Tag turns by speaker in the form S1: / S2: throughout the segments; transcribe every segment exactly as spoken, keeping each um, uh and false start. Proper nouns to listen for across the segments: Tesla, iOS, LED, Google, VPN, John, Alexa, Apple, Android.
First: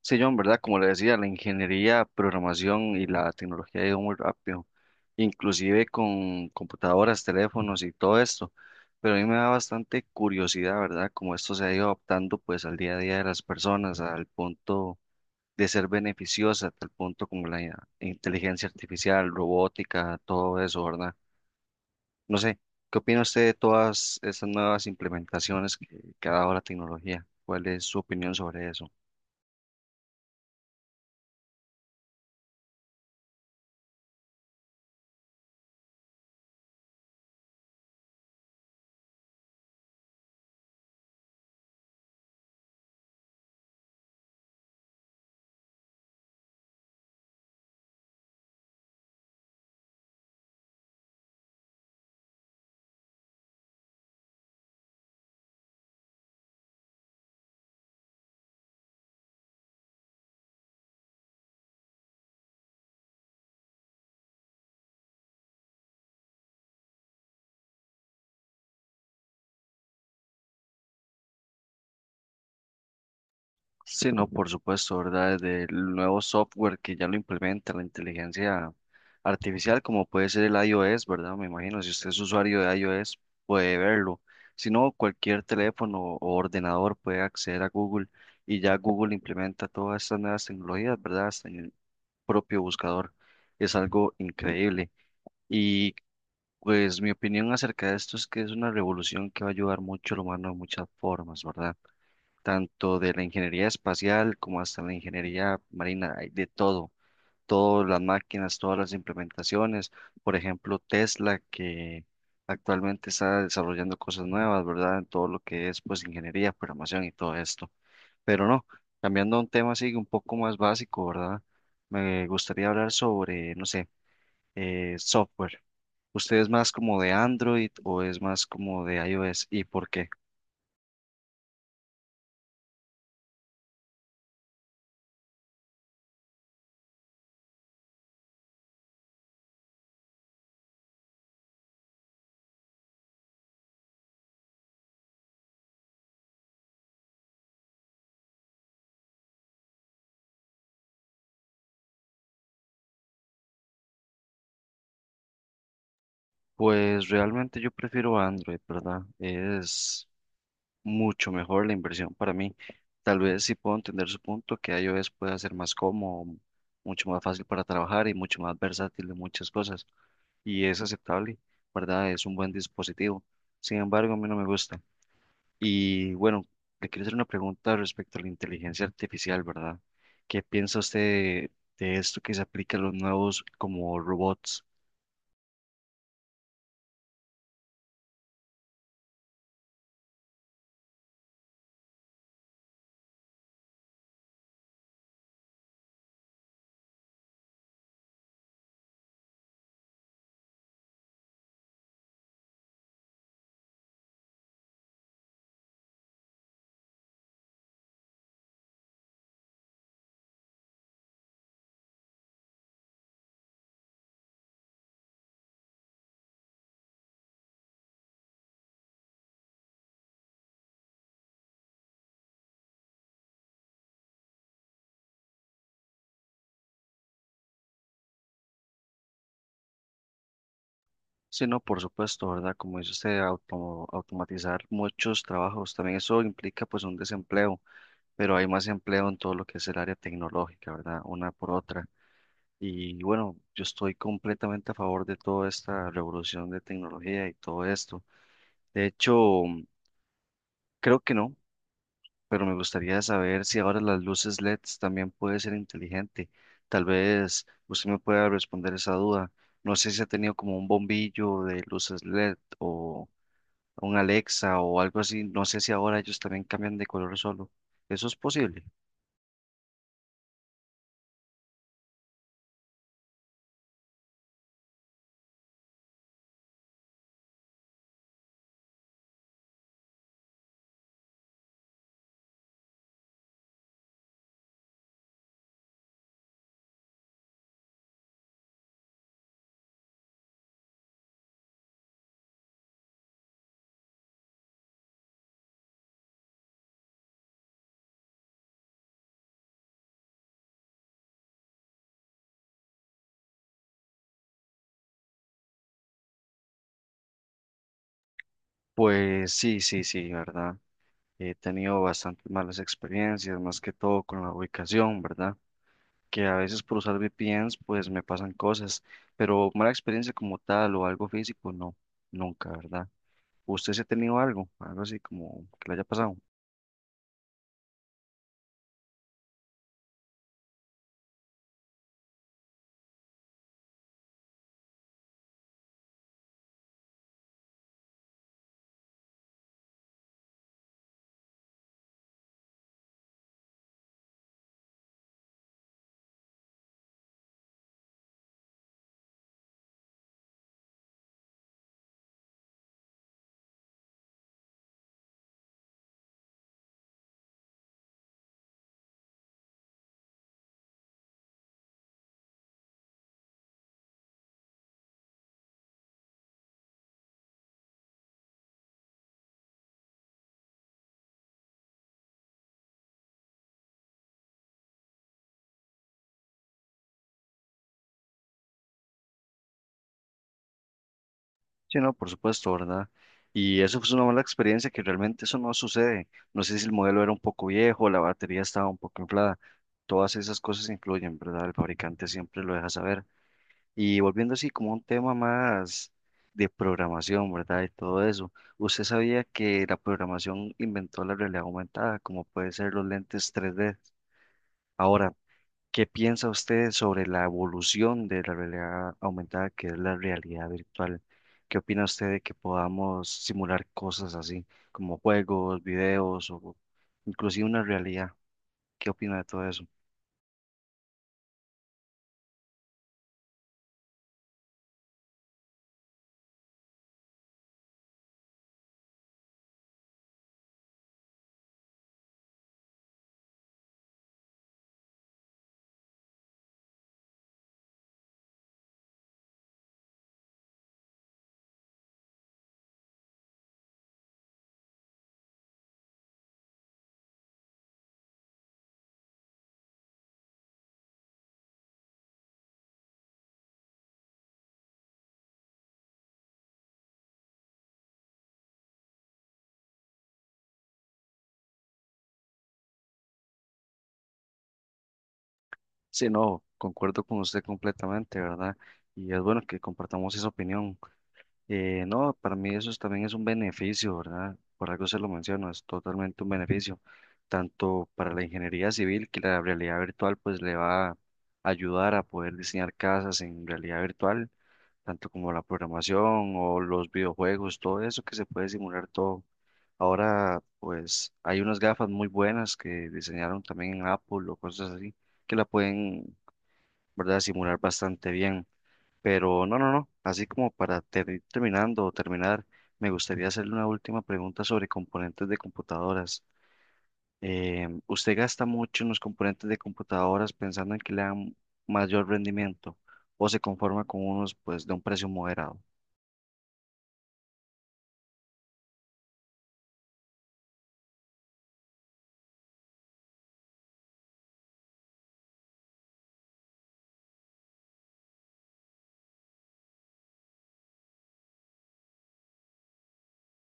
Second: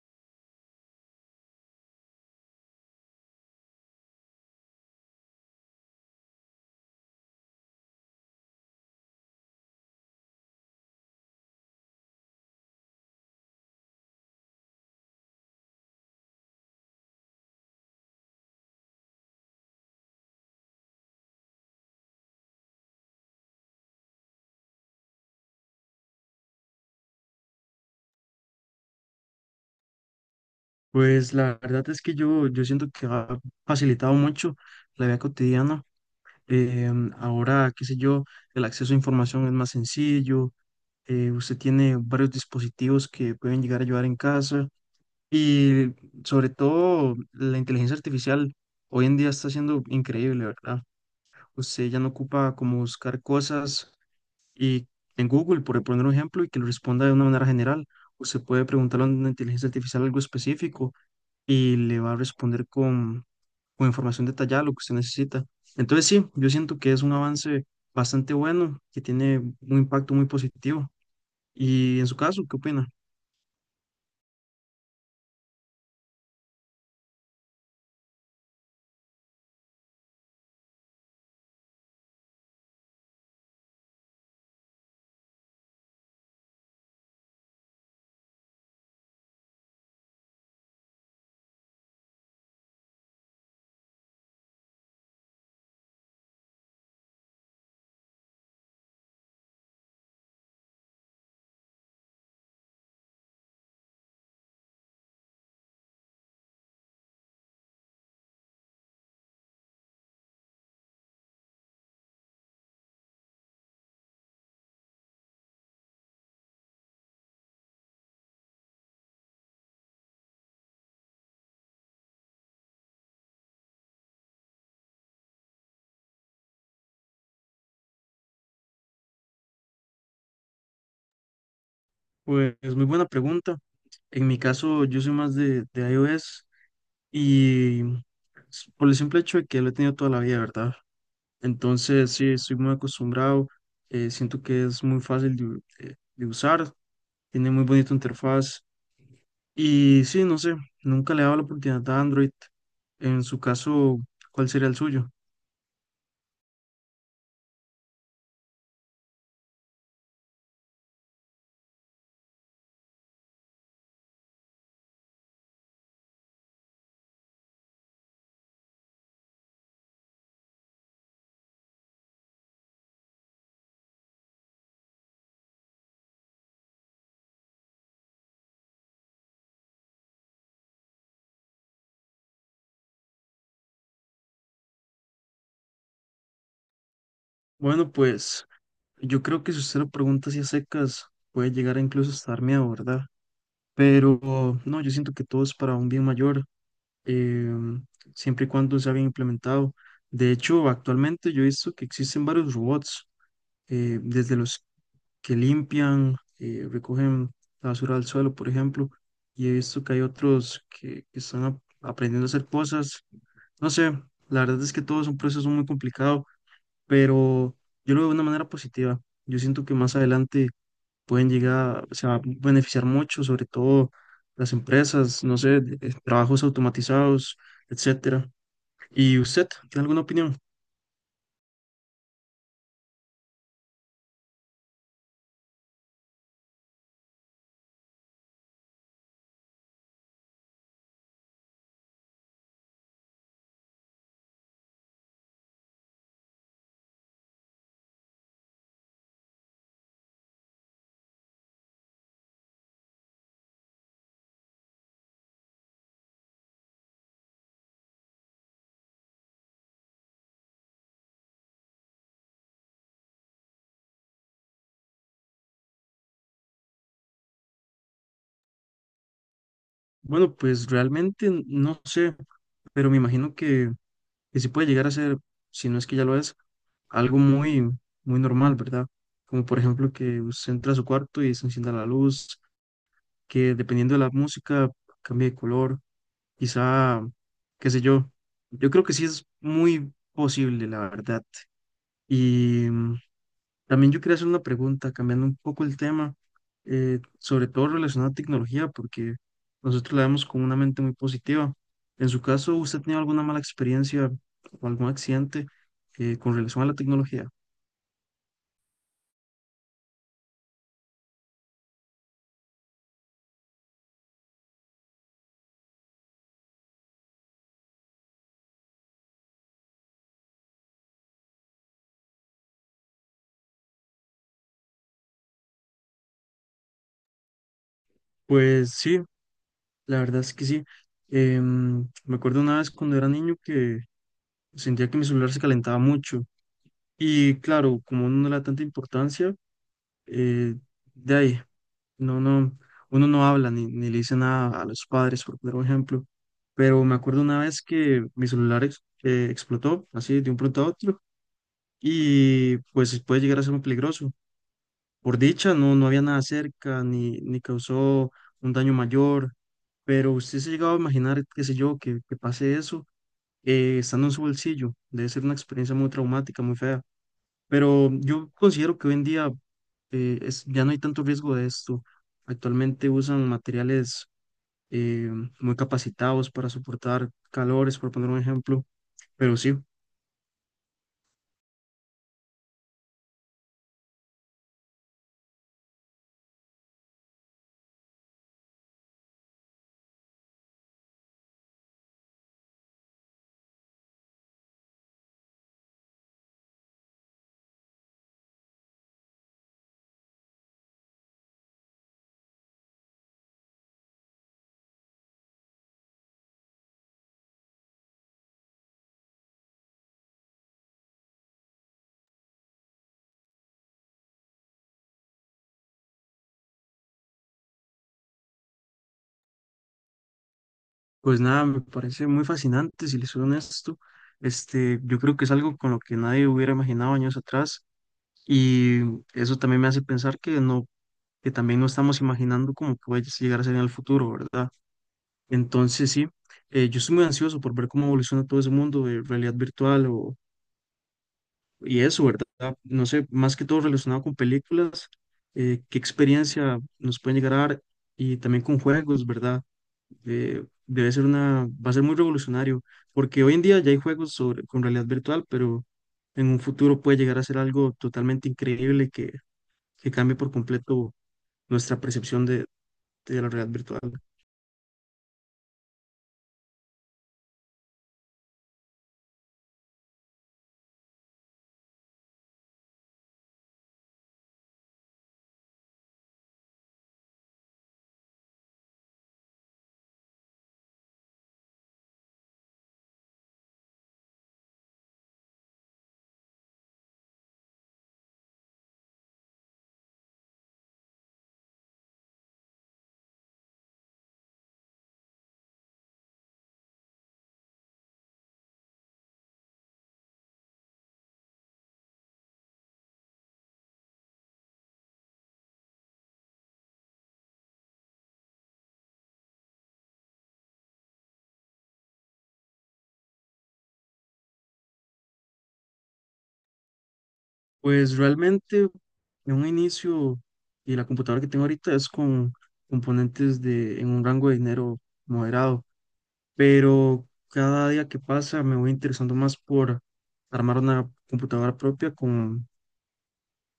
S1: Sí, John, ¿verdad? Como le decía, la ingeniería, programación y la tecnología ha ido muy rápido, inclusive con computadoras, teléfonos y todo esto. Pero a mí me da bastante curiosidad, ¿verdad? Cómo esto se ha ido adaptando pues al día a día de las personas, al punto de ser beneficiosa, hasta el punto como la inteligencia artificial, robótica, todo eso, ¿verdad? No sé, ¿qué opina usted de todas estas nuevas implementaciones que, que ha dado la tecnología? ¿Cuál es su opinión sobre eso?
S2: Pues la verdad es que yo, yo siento que ha facilitado mucho la vida cotidiana. Em, ahora, qué sé yo, el acceso a información es más sencillo. Eh, usted tiene varios dispositivos que pueden llegar a ayudar en casa. Y sobre todo, la inteligencia artificial hoy en día está siendo increíble, ¿verdad? Usted ya no ocupa como buscar cosas y en Google, por poner un ejemplo, y que lo responda de una manera general. Usted puede preguntarle a una inteligencia artificial algo específico y le va a responder con, con información detallada lo que usted necesita. Entonces sí, yo siento que es un avance bastante bueno, que tiene un impacto muy positivo. Y en su caso, ¿qué opina?
S1: Sí, no, por supuesto, ¿verdad? Del nuevo software que ya lo implementa la inteligencia artificial, como puede ser el iOS, ¿verdad? Me imagino, si usted es usuario de iOS, puede verlo. Si no, cualquier teléfono o ordenador puede acceder a Google y ya Google implementa todas estas nuevas tecnologías, ¿verdad? Hasta en el propio buscador. Es algo increíble. Y pues mi opinión acerca de esto es que es una revolución que va a ayudar mucho al humano de muchas formas, ¿verdad? Tanto de la ingeniería espacial como hasta la ingeniería marina, hay de todo, todas las máquinas, todas las implementaciones, por ejemplo, Tesla, que actualmente está desarrollando cosas nuevas, ¿verdad? En todo lo que es, pues, ingeniería, programación y todo esto. Pero no, cambiando a un tema así un poco más básico, ¿verdad? Me gustaría hablar sobre, no sé, eh, software. ¿Usted es más como de Android o es más como de iOS y por qué?
S2: Pues es muy buena pregunta. En mi caso, yo soy más de, de iOS y s- por el simple hecho de que lo he tenido toda la vida, ¿verdad? Entonces, sí, estoy muy acostumbrado, eh, siento que es muy fácil de, u- de- de usar, tiene muy bonita interfaz. Y sí, no sé, nunca le he dado la oportunidad a Android. En su caso, ¿cuál sería el suyo?
S1: Pues realmente yo prefiero Android, ¿verdad? Es mucho mejor la inversión para mí. Tal vez sí puedo entender su punto, que iOS pueda ser más cómodo, mucho más fácil para trabajar y mucho más versátil en muchas cosas. Y es aceptable, ¿verdad? Es un buen dispositivo. Sin embargo, a mí no me gusta. Y bueno, le quiero hacer una pregunta respecto a la inteligencia artificial, ¿verdad? ¿Qué piensa usted de, de esto que se aplica a los nuevos como robots?
S2: Bueno, pues yo creo que si usted lo pregunta así a secas, puede llegar a incluso hasta dar miedo, ¿verdad? Pero no, yo siento que todo es para un bien mayor, eh, siempre y cuando sea bien implementado. De hecho, actualmente yo he visto que existen varios robots, eh, desde los que limpian, eh, recogen la basura del suelo, por ejemplo, y he visto que hay otros que, que están ap- aprendiendo a hacer cosas. No sé, la verdad es que todo es un proceso muy complicado, pero yo lo veo de una manera positiva. Yo siento que más adelante pueden llegar, se va a beneficiar mucho, sobre todo las empresas, no sé, de- eh, trabajos automatizados, etcétera. ¿Y usted tiene alguna opinión?
S1: Sí, no, por supuesto, ¿verdad? Como dice usted, auto- automatizar muchos trabajos, también eso implica pues un desempleo, pero hay más empleo en todo lo que es el área tecnológica, ¿verdad? Una por otra. Y bueno, yo estoy completamente a favor de toda esta revolución de tecnología y todo esto. De hecho, creo que no, pero me gustaría saber si ahora las luces L E Ds también puede ser inteligente. Tal vez usted me pueda responder esa duda. No sé si ha tenido como un bombillo de luces L E D o un Alexa o algo así. No sé si ahora ellos también cambian de color solo. ¿Eso es posible?
S2: Bueno, pues realmente n- no sé, pero me imagino que, que sí puede llegar a ser, si no es que ya lo es, algo muy, muy normal, ¿verdad? Como por ejemplo que usted entra a su cuarto y se encienda la luz que dependiendo de la música cambie de color, quizá, qué sé yo. Yo creo que sí es muy posible, la verdad. Y mm, también yo quería hacer una pregunta, cambiando un poco el tema, eh, sobre todo relacionado a tecnología, porque nosotros la vemos con una mente muy positiva. En su caso, ¿usted ha tenido alguna mala experiencia o algún accidente eh, con relación a la tecnología?
S1: Pues sí, sí, sí, ¿verdad? He tenido bastantes malas experiencias, más que todo con la ubicación, ¿verdad? Que a veces por usar V P Ns pues me pasan cosas, pero mala experiencia como tal o algo físico, no, nunca, ¿verdad? ¿Usted se ha tenido algo, algo así como que le haya pasado?
S2: Pues sí, la verdad es que sí. Em, me acuerdo una vez cuando era niño que sentía que mi celular se calentaba mucho. Y claro, como uno no le da tanta importancia, eh, de ahí, no, no, uno no habla ni, ni le dice nada a los padres, por poner un ejemplo. Pero me acuerdo una vez que mi celular ex- eh, explotó así de un pronto a otro y pues puede llegar a ser muy peligroso. Por dicha, no, no había nada cerca, ni, ni causó un daño mayor, pero usted se ha llegado a imaginar, qué sé yo, que, que pase eso eh, estando en su bolsillo. Debe ser una experiencia muy traumática, muy fea. Pero yo considero que hoy en día eh, es, ya no hay tanto riesgo de esto. Actualmente usan materiales eh, muy capacitados para soportar calores, por poner un ejemplo. Pero sí.
S1: Sí, no, por supuesto, ¿verdad? Y eso fue una mala experiencia que realmente eso no sucede. No sé si el modelo era un poco viejo, la batería estaba un poco inflada. Todas esas cosas incluyen, ¿verdad? El fabricante siempre lo deja saber. Y volviendo así como a un tema más de programación, ¿verdad? Y todo eso. ¿Usted sabía que la programación inventó la realidad aumentada, como puede ser los lentes tres D? Ahora, ¿qué piensa usted sobre la evolución de la realidad aumentada, que es la realidad virtual? ¿Qué opina usted de que podamos simular cosas así, como juegos, videos o inclusive una realidad? ¿Qué opina de todo eso?
S2: Pues nada, me parece muy fascinante, si les soy honesto. Este, yo creo que es algo con lo que nadie hubiera imaginado años atrás y eso también me hace pensar que no, que también no estamos imaginando cómo puede llegar a ser en el futuro, ¿verdad? Entonces sí, eh, yo estoy muy ansioso por ver cómo evoluciona todo ese mundo de realidad virtual o, y eso, ¿verdad? No sé, más que todo relacionado con películas, eh, qué experiencia nos pueden llegar a dar y también con juegos, ¿verdad? Eh, debe ser una, va a ser muy revolucionario, porque hoy en día ya hay juegos sobre, con realidad virtual, pero en un futuro puede llegar a ser algo totalmente increíble que, que cambie por completo nuestra percepción de, de la realidad virtual.
S1: Sí, no, concuerdo con usted completamente, ¿verdad? Y es bueno que compartamos esa opinión. Eh, no, para mí eso es- también es un beneficio, ¿verdad? Por algo se lo menciono, es totalmente un beneficio, tanto para la ingeniería civil que la realidad virtual pues le va a ayudar a poder diseñar casas en realidad virtual, tanto como la programación o los videojuegos, todo eso que se puede simular todo. Ahora pues hay unas gafas muy buenas que diseñaron también en Apple o cosas así que la pueden, ¿verdad? Simular bastante bien. Pero no, no, no. Así como para ter- ir terminando o terminar, me gustaría hacerle una última pregunta sobre componentes de computadoras. Eh, ¿usted gasta mucho en los componentes de computadoras pensando en que le dan mayor rendimiento o se conforma con unos pues de un precio moderado?
S2: Pues realmente en un inicio y la computadora que tengo ahorita es con componentes de, en un rango de dinero moderado, pero cada día que pasa me voy interesando más por armar una computadora propia con,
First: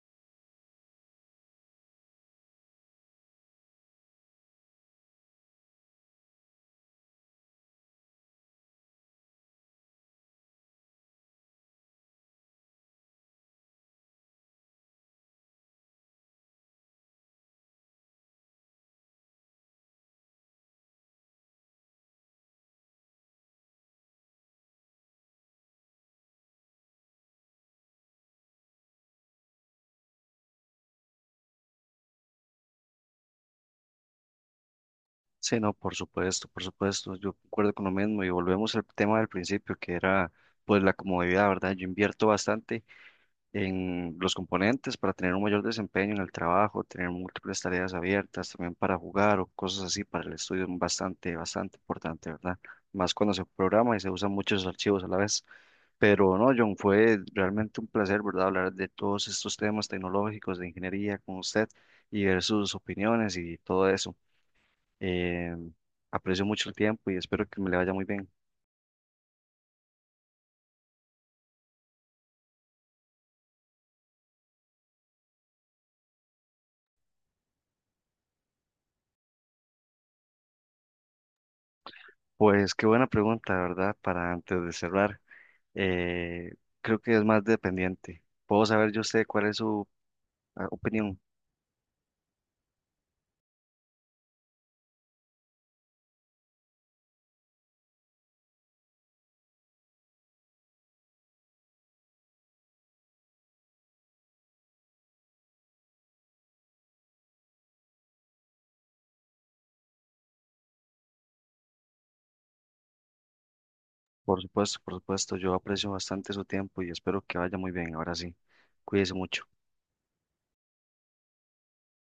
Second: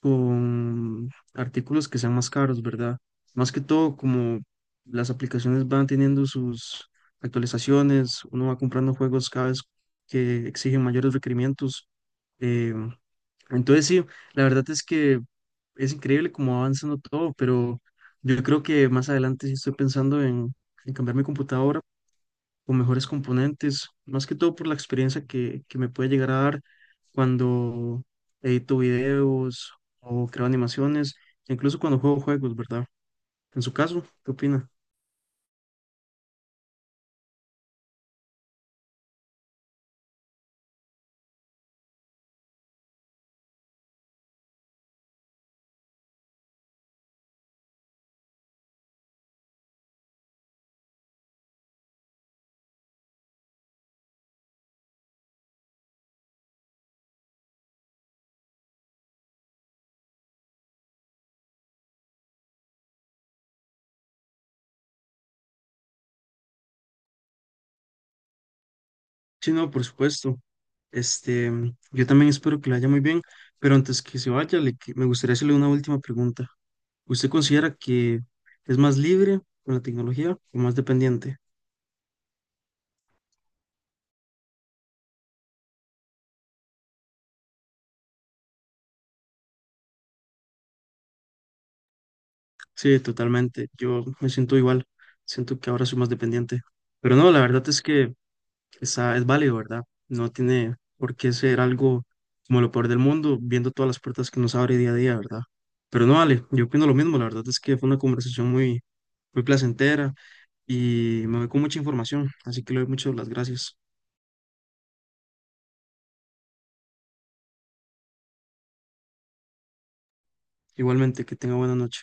S2: con artículos que sean más caros, ¿verdad? Más que todo, como las aplicaciones van teniendo sus actualizaciones, uno va comprando juegos cada vez que exigen mayores requerimientos. eh, entonces, sí, la verdad es que es increíble cómo va avanzando todo, pero yo creo que más adelante sí estoy pensando en, en cambiar mi computadora o mejores componentes, más que todo por la experiencia que, que me puede llegar a dar cuando edito videos o creo animaciones, incluso cuando juego juegos, ¿verdad? En su caso, ¿qué opina?
S1: Sí, no, por supuesto, por supuesto. Yo concuerdo con lo mismo y volvemos al tema del principio que era pues la comodidad, ¿verdad? Yo invierto bastante en los componentes para tener un mayor desempeño en el trabajo, tener múltiples tareas abiertas, también para jugar o cosas así, para el estudio es bastante, bastante importante, ¿verdad? Más cuando se programa y se usan muchos archivos a la vez. Pero no, John, fue realmente un placer, ¿verdad? Hablar de todos estos temas tecnológicos de ingeniería con usted y ver sus opiniones y todo eso. Eh, aprecio mucho el tiempo y espero que me le vaya muy bien.
S2: Sí, no, por supuesto. Este, yo también espero que le vaya muy bien, pero antes que se vaya, le que- me gustaría hacerle una última pregunta. ¿Usted considera que es más libre con la tecnología o más dependiente?
S1: Pues qué buena pregunta, ¿verdad? Para antes de cerrar. eh, Creo que es más dependiente. Puedo saber yo sé cuál es su ah, opinión.
S2: Sí, totalmente. Yo me siento igual. Siento que ahora soy más dependiente. Pero no, la verdad es que está, es válido, ¿verdad? No tiene por qué ser algo como lo peor del mundo, viendo todas las puertas que nos abre día a día, ¿verdad? Pero no vale, yo opino lo mismo, la verdad es que fue una conversación muy, muy placentera y me voy con mucha información, así que le doy muchas las gracias.
S1: Por supuesto, por supuesto, yo aprecio bastante su tiempo y espero que vaya muy bien. Ahora sí, cuídese mucho.
S2: Igualmente, que tenga buena noche.